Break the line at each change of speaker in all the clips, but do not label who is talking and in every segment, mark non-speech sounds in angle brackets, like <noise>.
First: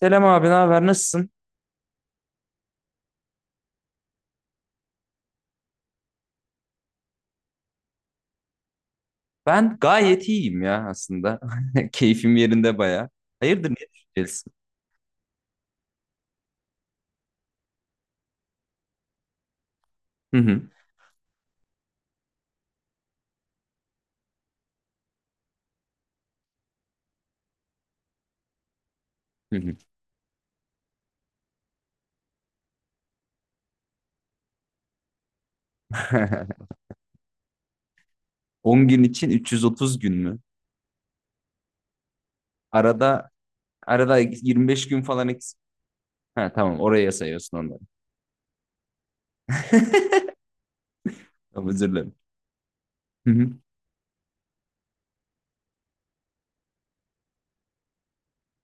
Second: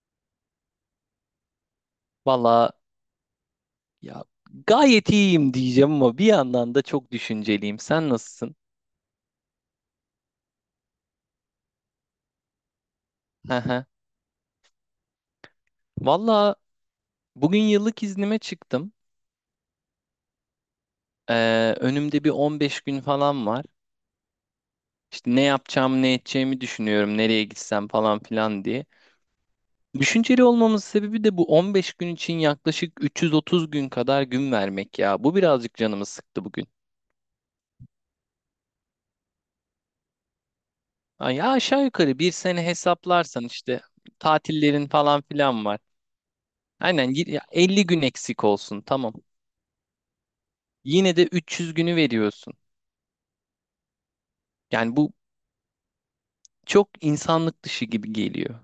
Selam abi, ne haber? Nasılsın?
Valla ya gayet iyiyim diyeceğim ama bir yandan da çok düşünceliyim. Sen nasılsın?
Ben gayet iyiyim ya aslında. <laughs> Keyfim yerinde baya.
Hı
Hayırdır ne
hı.
düşüneceksin?
Valla bugün yıllık iznime çıktım.
Hı hı.
Önümde bir 15 gün falan var. İşte ne yapacağım, ne edeceğimi düşünüyorum, nereye gitsem falan filan diye.
Hı hı.
Düşünceli olmamın sebebi de bu 15 gün için yaklaşık 330 gün kadar gün vermek ya. Bu birazcık canımı sıktı bugün.
<laughs> 10 gün için 330 gün mü?
Ay, ya aşağı yukarı bir sene
Arada
hesaplarsan işte
arada
tatillerin
25 gün
falan
falan eksik.
filan var.
Ha tamam
Aynen
oraya
ya
sayıyorsun onları.
50 gün eksik olsun tamam.
<laughs>
Yine de
Tamam,
300
özür
günü
dilerim.
veriyorsun.
Hı hı.
Yani bu çok insanlık dışı gibi geliyor.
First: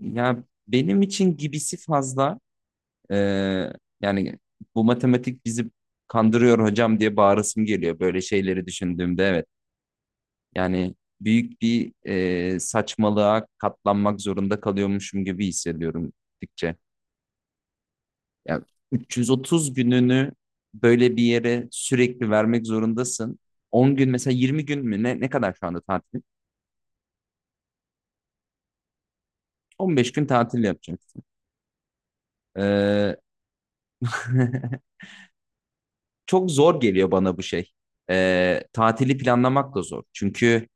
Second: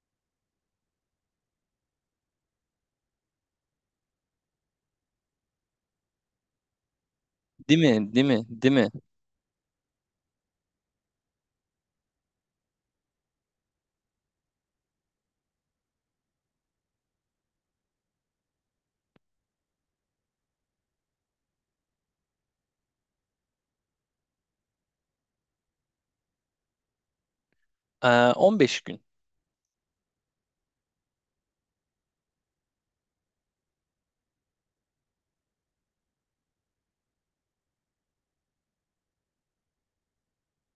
Ya benim için gibisi fazla. Ee, Yani bu matematik bizi kandırıyor hocam diye bağırasım
Değil
geliyor
mi?
böyle
Değil mi?
şeyleri
Değil mi?
düşündüğümde. Evet. Yani büyük bir saçmalığa katlanmak zorunda kalıyormuşum gibi hissediyorum gittikçe. Yani 330 gününü böyle bir yere sürekli vermek zorundasın. 10 gün mesela 20 gün mü ne kadar şu anda tatil?
Ee, 15 gün.
15 gün tatil yapacaksın. Ee, <laughs> Çok zor geliyor bana bu şey. Tatili planlamak da zor. Çünkü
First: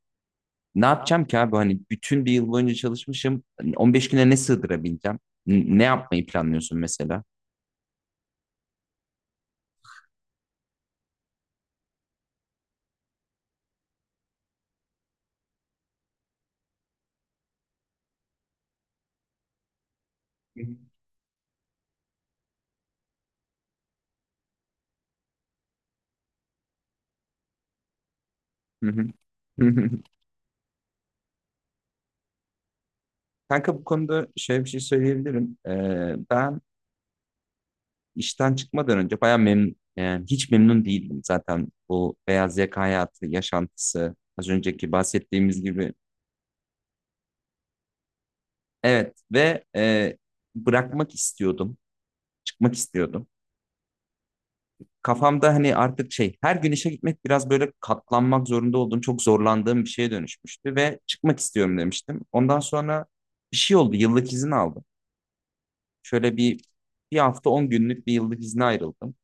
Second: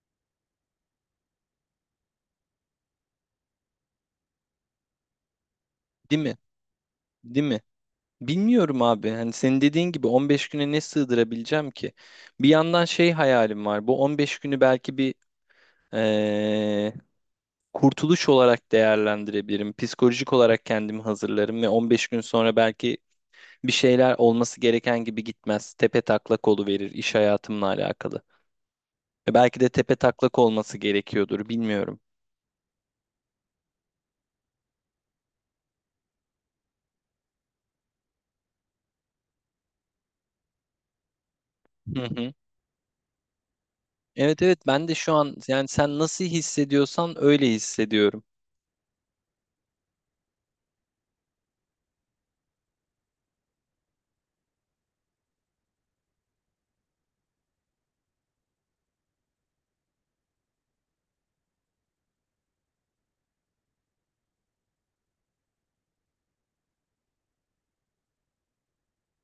ne yapacağım ki abi? Hani bütün bir yıl boyunca çalışmışım. Hani 15 güne ne sığdırabileceğim? Ne
Değil
yapmayı
mi?
planlıyorsun mesela?
Değil mi? Bilmiyorum abi. Hani senin dediğin gibi 15 güne ne sığdırabileceğim ki? Bir yandan şey hayalim var. Bu 15 günü belki bir ee, kurtuluş olarak değerlendirebilirim. Psikolojik olarak kendimi hazırlarım ve 15 gün sonra belki bir şeyler olması gereken gibi gitmez. Tepe taklak verir iş hayatımla alakalı.
Hı hı.
Belki
Hı
de
hı.
tepe taklak olması gerekiyordur, bilmiyorum.
Kanka bu konuda şöyle bir şey söyleyebilirim. Ben işten çıkmadan önce bayağı memnun, yani hiç memnun değildim zaten
Hı
bu
hı.
beyaz yaka hayatı, yaşantısı,
Evet
az
evet, ben
önceki
de şu an
bahsettiğimiz
yani
gibi.
sen nasıl hissediyorsan öyle hissediyorum.
Evet ve bırakmak istiyordum, çıkmak istiyordum. Kafamda hani artık şey, her gün işe gitmek biraz böyle katlanmak zorunda olduğum, çok zorlandığım bir şeye dönüşmüştü ve çıkmak istiyorum demiştim. Ondan sonra bir şey oldu, yıllık izin aldım. Şöyle bir bir hafta 10 günlük bir yıllık izne ayrıldım.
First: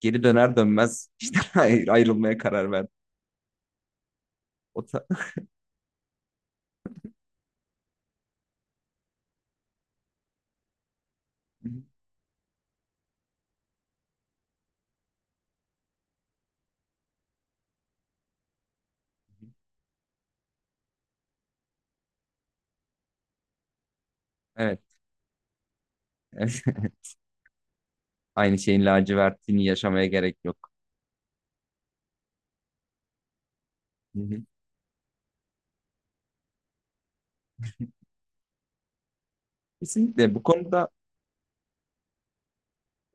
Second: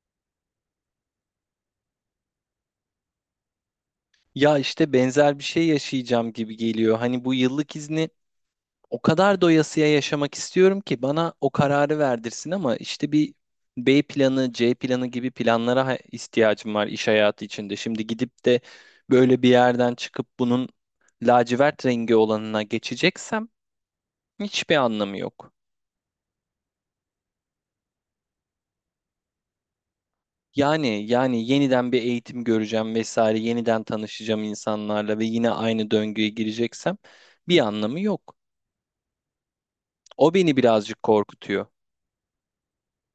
Geri döner dönmez işte <laughs> ayrılmaya karar verdim.
Ya
O
işte
ta-
benzer bir şey yaşayacağım gibi geliyor. Hani bu yıllık izni o kadar doyasıya yaşamak istiyorum ki bana o kararı
<laughs>
verdirsin ama işte bir B planı, C planı gibi planlara ihtiyacım var iş hayatı içinde. Şimdi gidip de böyle bir yerden çıkıp bunun lacivert rengi olanına geçeceksem hiçbir
Evet.
anlamı yok.
Evet. <laughs> Aynı şeyin lacivertliğini yaşamaya gerek yok.
Yani yeniden bir eğitim göreceğim vesaire, yeniden
Hı hı.
tanışacağım insanlarla ve yine aynı döngüye gireceksem bir anlamı yok.
Kesinlikle
O
bu
beni
konuda
birazcık korkutuyor.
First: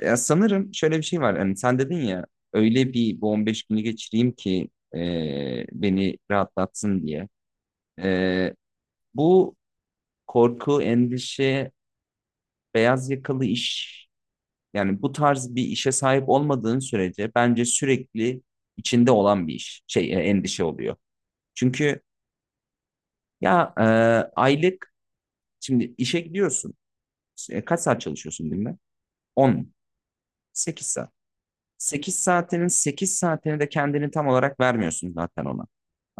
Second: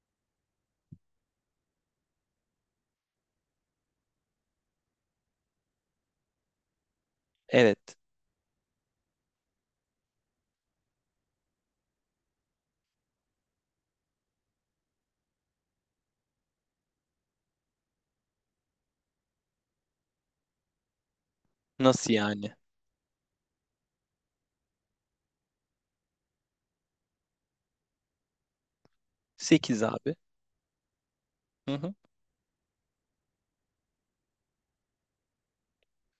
ya sanırım şöyle bir şey var. Hani sen dedin ya öyle bir bu 15 günü geçireyim ki beni rahatlatsın diye.
Evet.
E, Bu korku, endişe, beyaz yakalı iş yani bu tarz bir işe sahip olmadığın sürece bence sürekli içinde olan bir iş, şey endişe oluyor. Çünkü
Nasıl yani?
ya aylık şimdi işe gidiyorsun. Kaç saat çalışıyorsun günde? 10,
8 abi.
8 saat.
Hı hı.
8 saatinin 8 saatini de kendini tam olarak vermiyorsun zaten ona.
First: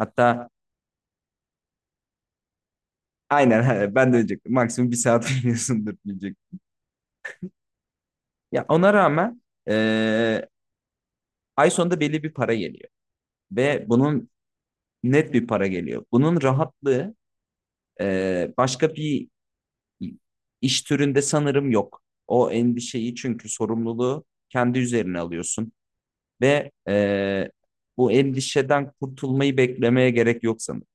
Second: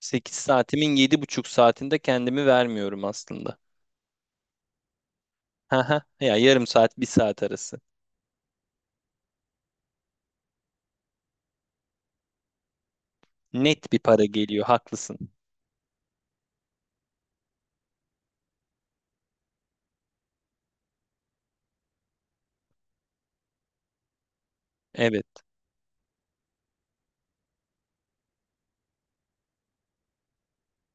8 saatimin 7,5 saatinde kendimi vermiyorum aslında.
aynen <laughs> ben de diyecektim. Maksimum bir saat <laughs> veriyorsundur
Haha.
diyecek.
Ya yarım saat, bir saat arası.
Ya ona rağmen e, ay sonunda belli bir para geliyor ve
Net bir para
bunun
geliyor, haklısın.
net bir para geliyor. Bunun rahatlığı başka bir iş türünde sanırım yok. O endişeyi çünkü sorumluluğu kendi üzerine
Evet,
alıyorsun ve bu endişeden kurtulmayı beklemeye gerek yok sanırım.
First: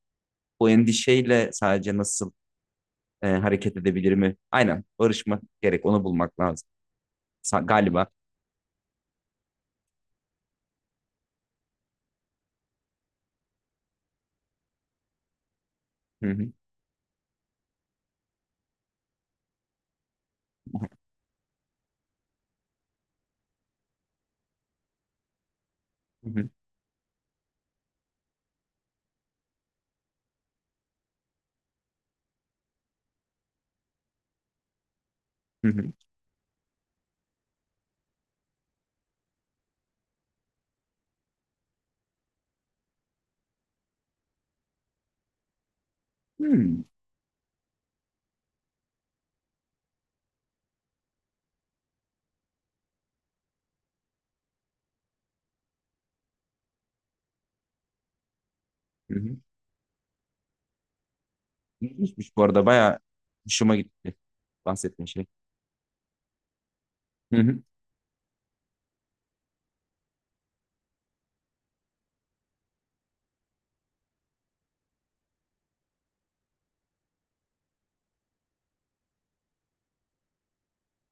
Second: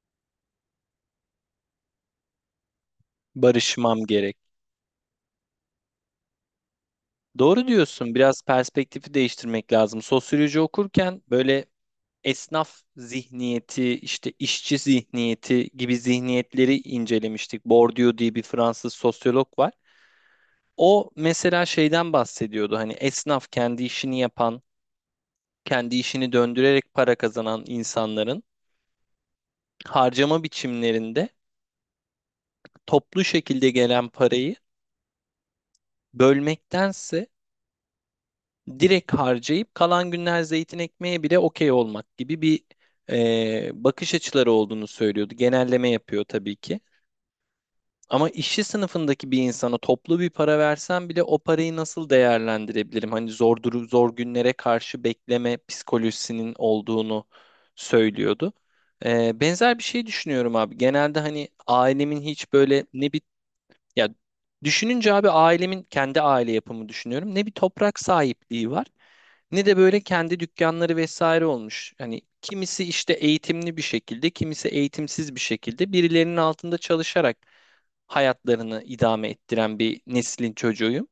Bu endişeyle sadece nasıl hareket
barışmam
edebilir
gerek.
mi? Aynen barışmak gerek, onu bulmak lazım
Doğru
galiba.
diyorsun. Biraz perspektifi değiştirmek lazım. Sosyoloji okurken böyle esnaf zihniyeti, işte işçi zihniyeti gibi
Hı hı,
zihniyetleri incelemiştik. Bourdieu diye bir Fransız sosyolog var. O mesela şeyden bahsediyordu. Hani esnaf kendi işini yapan, kendi
hı
işini
hı,
döndürerek para kazanan insanların harcama biçimlerinde toplu şekilde gelen parayı
hı hı.
bölmektense direkt harcayıp kalan günler zeytin ekmeğe bile okey olmak gibi bir bakış açıları olduğunu söylüyordu. Genelleme yapıyor tabii ki.
Hmm,
Ama işçi sınıfındaki bir insana toplu bir para versem bile o parayı nasıl değerlendirebilirim? Hani zor günlere karşı bekleme psikolojisinin olduğunu söylüyordu.
hı hı.
Benzer bir şey düşünüyorum abi. Genelde hani ailemin
İlginçmiş bu
hiç
arada
böyle
bayağı
ne bir
hoşuma
ya
gitti bahsettiğin
düşününce
şey.
abi ailemin kendi aile yapımı
Hı
düşünüyorum. Ne bir
hı,
toprak sahipliği var ne de böyle kendi dükkanları vesaire olmuş. Hani kimisi işte eğitimli bir şekilde, kimisi eğitimsiz bir şekilde birilerinin altında çalışarak hayatlarını idame ettiren bir neslin çocuğuyum.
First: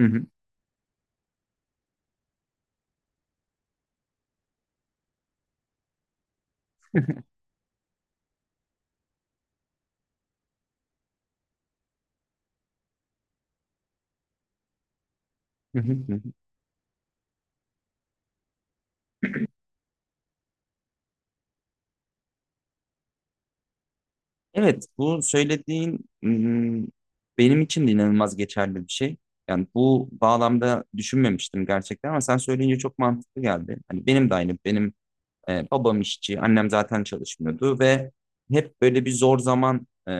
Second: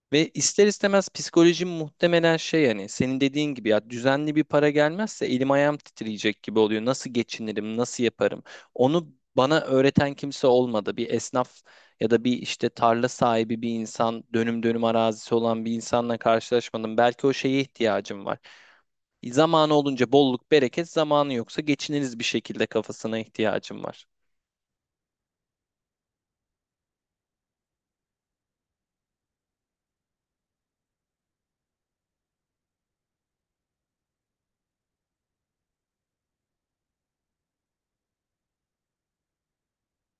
hı hı,
Ve ister istemez psikolojim muhtemelen şey, yani senin dediğin gibi ya düzenli bir para gelmezse elim ayağım titreyecek gibi oluyor.
<laughs> hı
Nasıl geçinirim, nasıl yaparım? Onu bana öğreten kimse olmadı. Bir esnaf ya da bir işte tarla sahibi bir insan, dönüm dönüm arazisi olan bir insanla
hı.
karşılaşmadım. Belki o şeye ihtiyacım var. Zamanı olunca bolluk, bereket, zamanı yoksa geçiniriz bir şekilde kafasına ihtiyacım var.
Evet, bu söylediğin benim için de inanılmaz geçerli bir şey. Yani bu bağlamda düşünmemiştim gerçekten ama sen söyleyince çok mantıklı geldi. Hani benim de aynı, benim babam işçi, annem zaten çalışmıyordu ve hep böyle bir zor zaman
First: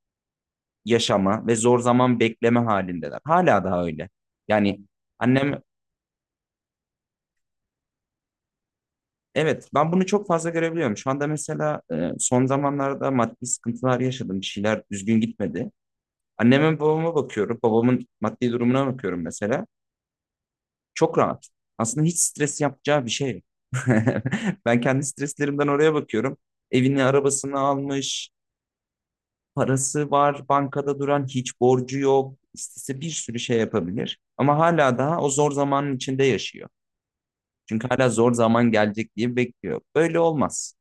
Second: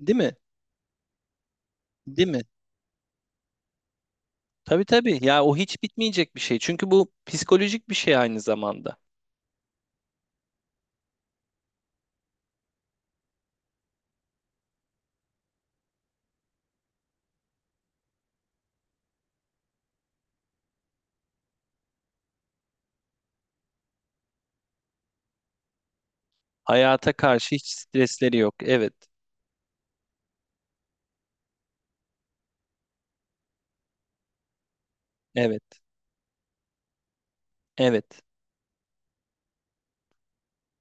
Değil mi?
yaşama ve zor zaman
Değil mi?
bekleme halindeler. Hala daha öyle. Yani
Tabii tabii. Ya o
annem,
hiç bitmeyecek bir şey. Çünkü bu psikolojik bir şey aynı zamanda.
evet ben bunu çok fazla görebiliyorum. Şu anda mesela son zamanlarda maddi sıkıntılar yaşadım, bir şeyler düzgün gitmedi. Anneme babama bakıyorum. Babamın maddi durumuna bakıyorum mesela. Çok rahat. Aslında hiç stres yapacağı bir şey yok. <laughs> Ben kendi streslerimden oraya bakıyorum. Evini,
Hayata karşı
arabasını
hiç
almış,
stresleri yok. Evet,
parası var, bankada duran, hiç borcu yok. İstese bir sürü şey yapabilir. Ama hala daha o zor
evet,
zamanın içinde yaşıyor. Çünkü
evet,
hala zor zaman gelecek diye bekliyor. Böyle olmaz.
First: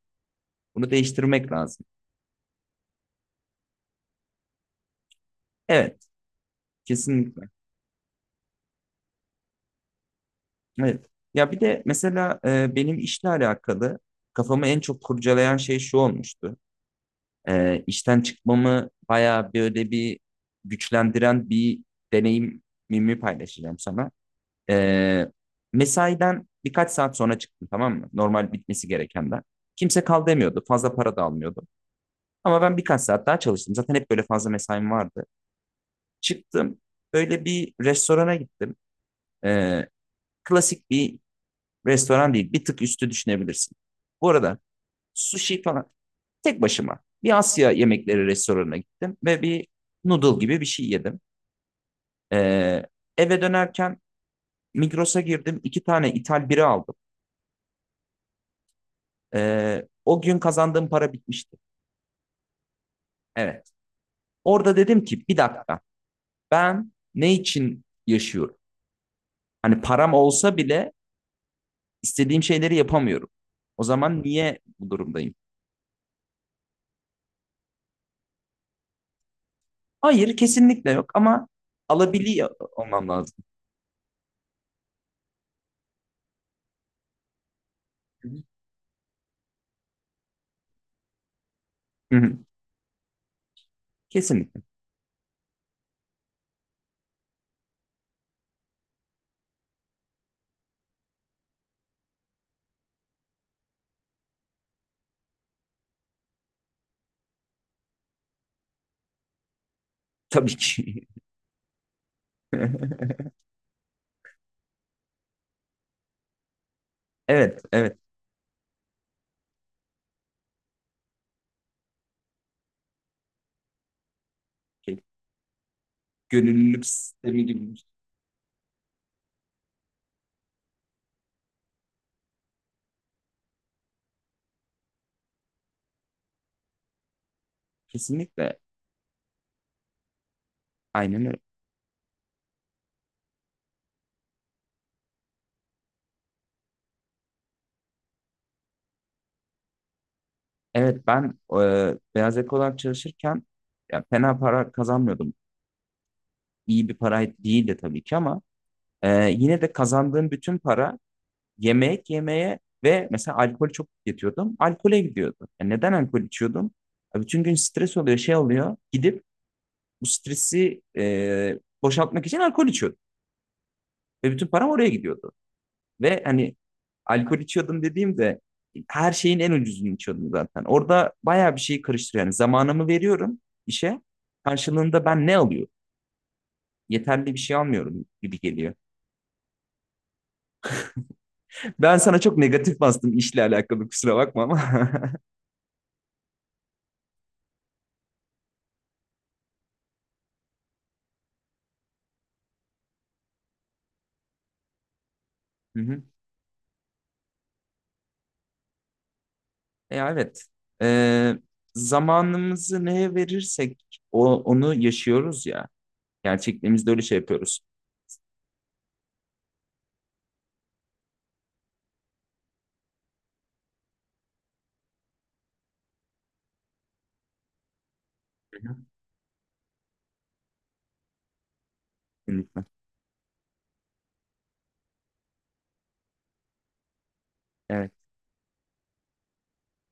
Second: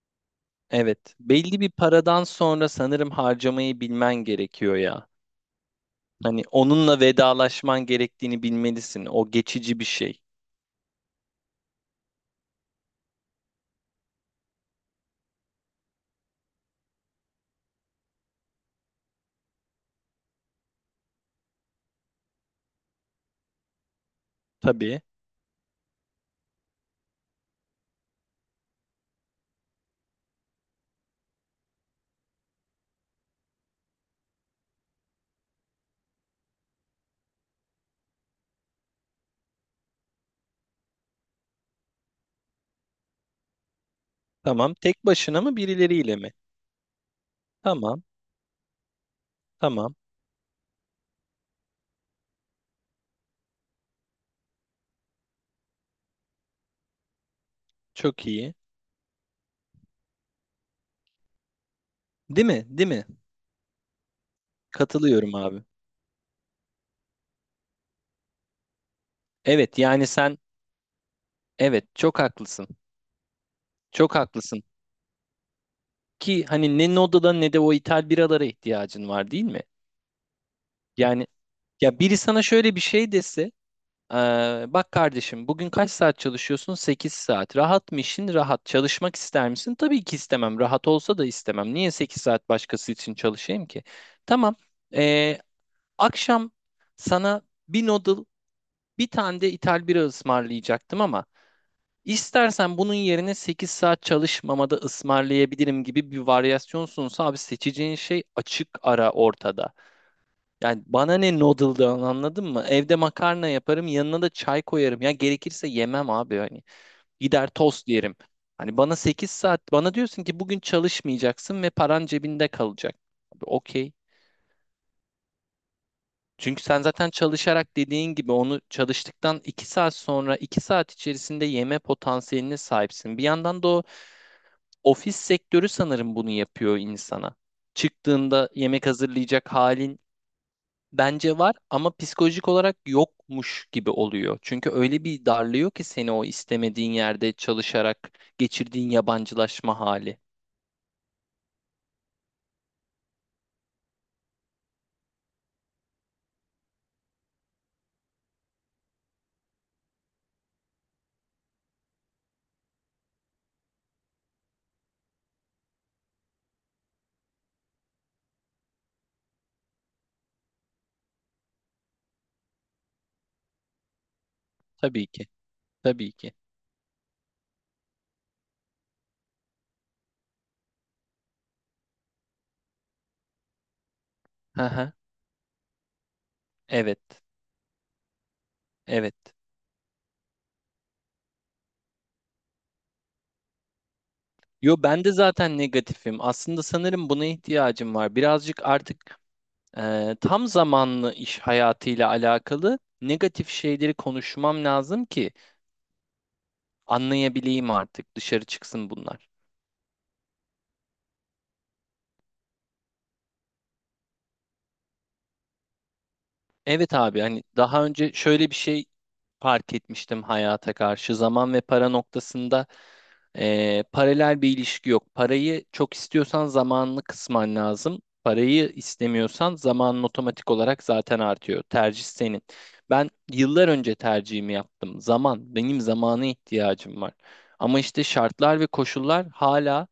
Bunu
evet.
değiştirmek
Belli bir
lazım.
paradan sonra sanırım harcamayı bilmen gerekiyor ya.
Evet,
Hani onunla
kesinlikle.
vedalaşman gerektiğini bilmelisin. O geçici bir şey.
Evet. Ya bir de mesela benim işle alakalı kafamı en çok kurcalayan şey şu olmuştu. E, işten çıkmamı bayağı böyle bir güçlendiren bir deneyimimi paylaşacağım sana.
Tabii.
E, mesaiden birkaç saat sonra çıktım tamam mı? Normal bitmesi gerekenden. Kimse kal demiyordu. Fazla para da almıyordu. Ama ben birkaç saat daha çalıştım. Zaten hep böyle fazla mesaim vardı. Çıktım. Böyle bir restorana gittim. E, klasik bir restoran değil, bir tık üstü düşünebilirsin. Bu arada
Tamam. Tek başına mı
sushi falan
birileriyle mi?
tek başıma bir Asya
Tamam,
yemekleri restoranına gittim ve bir
tamam.
noodle gibi bir şey yedim. Ee, eve dönerken Migros'a girdim, iki tane ithal bira aldım.
Çok iyi.
O gün kazandığım para bitmişti.
Değil mi? Değil mi?
Evet. Orada dedim ki
Katılıyorum
bir
abi.
dakika ben ne için yaşıyorum?
Evet,
Hani
yani
param
sen
olsa bile
evet çok
istediğim
haklısın.
şeyleri yapamıyorum. O
Çok
zaman niye
haklısın.
bu durumdayım?
Ki hani ne Noda'da ne de o ithal biralara ihtiyacın var, değil mi?
Hayır kesinlikle yok
Yani
ama
ya biri sana
alabiliyor
şöyle bir
olmam
şey
lazım.
dese: eee, bak kardeşim, bugün kaç saat çalışıyorsun? 8 saat. Rahat mı
Hı
işin? Rahat. Çalışmak ister misin? Tabii ki istemem. Rahat olsa da istemem. Niye sekiz
hı.
saat başkası için çalışayım ki? Tamam.
Kesinlikle.
Eee, Akşam sana bir noodle, bir tane de ithal bira ısmarlayacaktım ama istersen bunun yerine 8 saat çalışmamada ısmarlayabilirim gibi bir varyasyonsunsa abi seçeceğin şey açık ara ortada.
Tabii
Yani
ki.
bana ne noodle'dan anladın mı? Evde
<laughs>
makarna yaparım, yanına da çay koyarım. Ya gerekirse yemem abi hani. Gider
Evet,
tost
evet.
yerim. Hani bana sekiz saat diyorsun ki bugün çalışmayacaksın ve paran cebinde kalacak. Abi okey.
Şey,
Çünkü sen
gönüllülük
zaten
sistemi gibi.
çalışarak dediğin gibi onu çalıştıktan 2 saat sonra 2 saat içerisinde yeme potansiyeline sahipsin. Bir yandan da o ofis sektörü sanırım bunu yapıyor insana. Çıktığında
Kesinlikle.
yemek hazırlayacak halin
Aynen öyle.
bence var ama psikolojik olarak yokmuş gibi oluyor. Çünkü öyle bir darlıyor ki seni o istemediğin yerde çalışarak geçirdiğin yabancılaşma hali.
Evet ben beyaz yakalı olarak çalışırken ya, fena para kazanmıyordum. İyi bir para değildi tabii ki ama yine de kazandığım bütün para yemek yemeye ve mesela alkol çok tüketiyordum. Alkole gidiyordu. Ya neden alkol içiyordum? Ya bütün gün stres oluyor, şey oluyor. Gidip bu stresi boşaltmak için alkol içiyordum. Ve bütün param oraya
Tabii ki.
gidiyordu.
Tabii
Ve
ki.
hani alkol içiyordum dediğimde her şeyin en ucuzunu içiyordum zaten. Orada bayağı bir şey karıştırıyor. Yani zamanımı veriyorum işe.
Hı hı.
Karşılığında ben ne alıyorum?
Evet.
Yeterli bir şey almıyorum gibi geliyor.
Evet.
Ben sana çok negatif bastım işle alakalı kusura bakma ama.
Yo, ben de zaten negatifim. Aslında sanırım buna ihtiyacım var. Birazcık artık tam zamanlı iş hayatıyla alakalı negatif şeyleri konuşmam lazım ki
<laughs> Hı hı.
anlayabileyim artık. Dışarı çıksın bunlar.
Evet. Ee, zamanımızı neye verirsek onu yaşıyoruz ya. Gerçekliğimizde
Evet
öyle şey
abi, hani
yapıyoruz.
daha önce şöyle bir şey fark etmiştim hayata karşı. Zaman ve para noktasında paralel bir ilişki yok. Parayı çok istiyorsan zamanını kısman lazım.
Hı
Parayı
hı.
istemiyorsan zamanın otomatik olarak zaten artıyor. Tercih senin.
Kesinlikle.
Ben yıllar önce tercihimi yaptım. Zaman, benim zamana ihtiyacım var. Ama
Evet.
işte şartlar ve koşullar hala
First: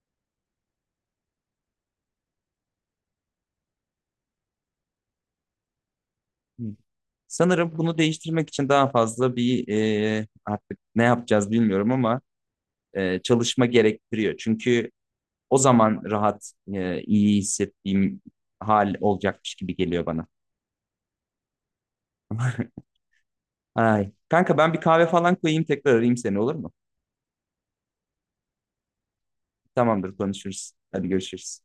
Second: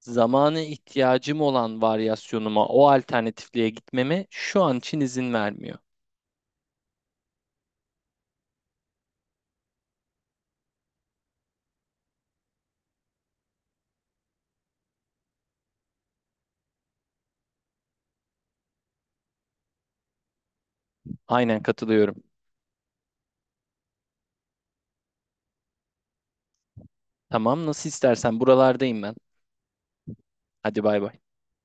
zamanı ihtiyacım olan varyasyonuma, o alternatifliğe gitmeme şu an için izin vermiyor.
Hı. Sanırım bunu değiştirmek için daha fazla bir artık ne yapacağız bilmiyorum ama çalışma gerektiriyor. Çünkü o zaman rahat, iyi hissettiğim hal olacakmış gibi geliyor bana.
Aynen katılıyorum.
Ay. Kanka ben bir kahve falan koyayım tekrar arayayım seni olur mu?
Tamam, nasıl istersen buralardayım ben.
Tamamdır konuşuruz.
Hadi bay
Hadi
bay.
görüşürüz.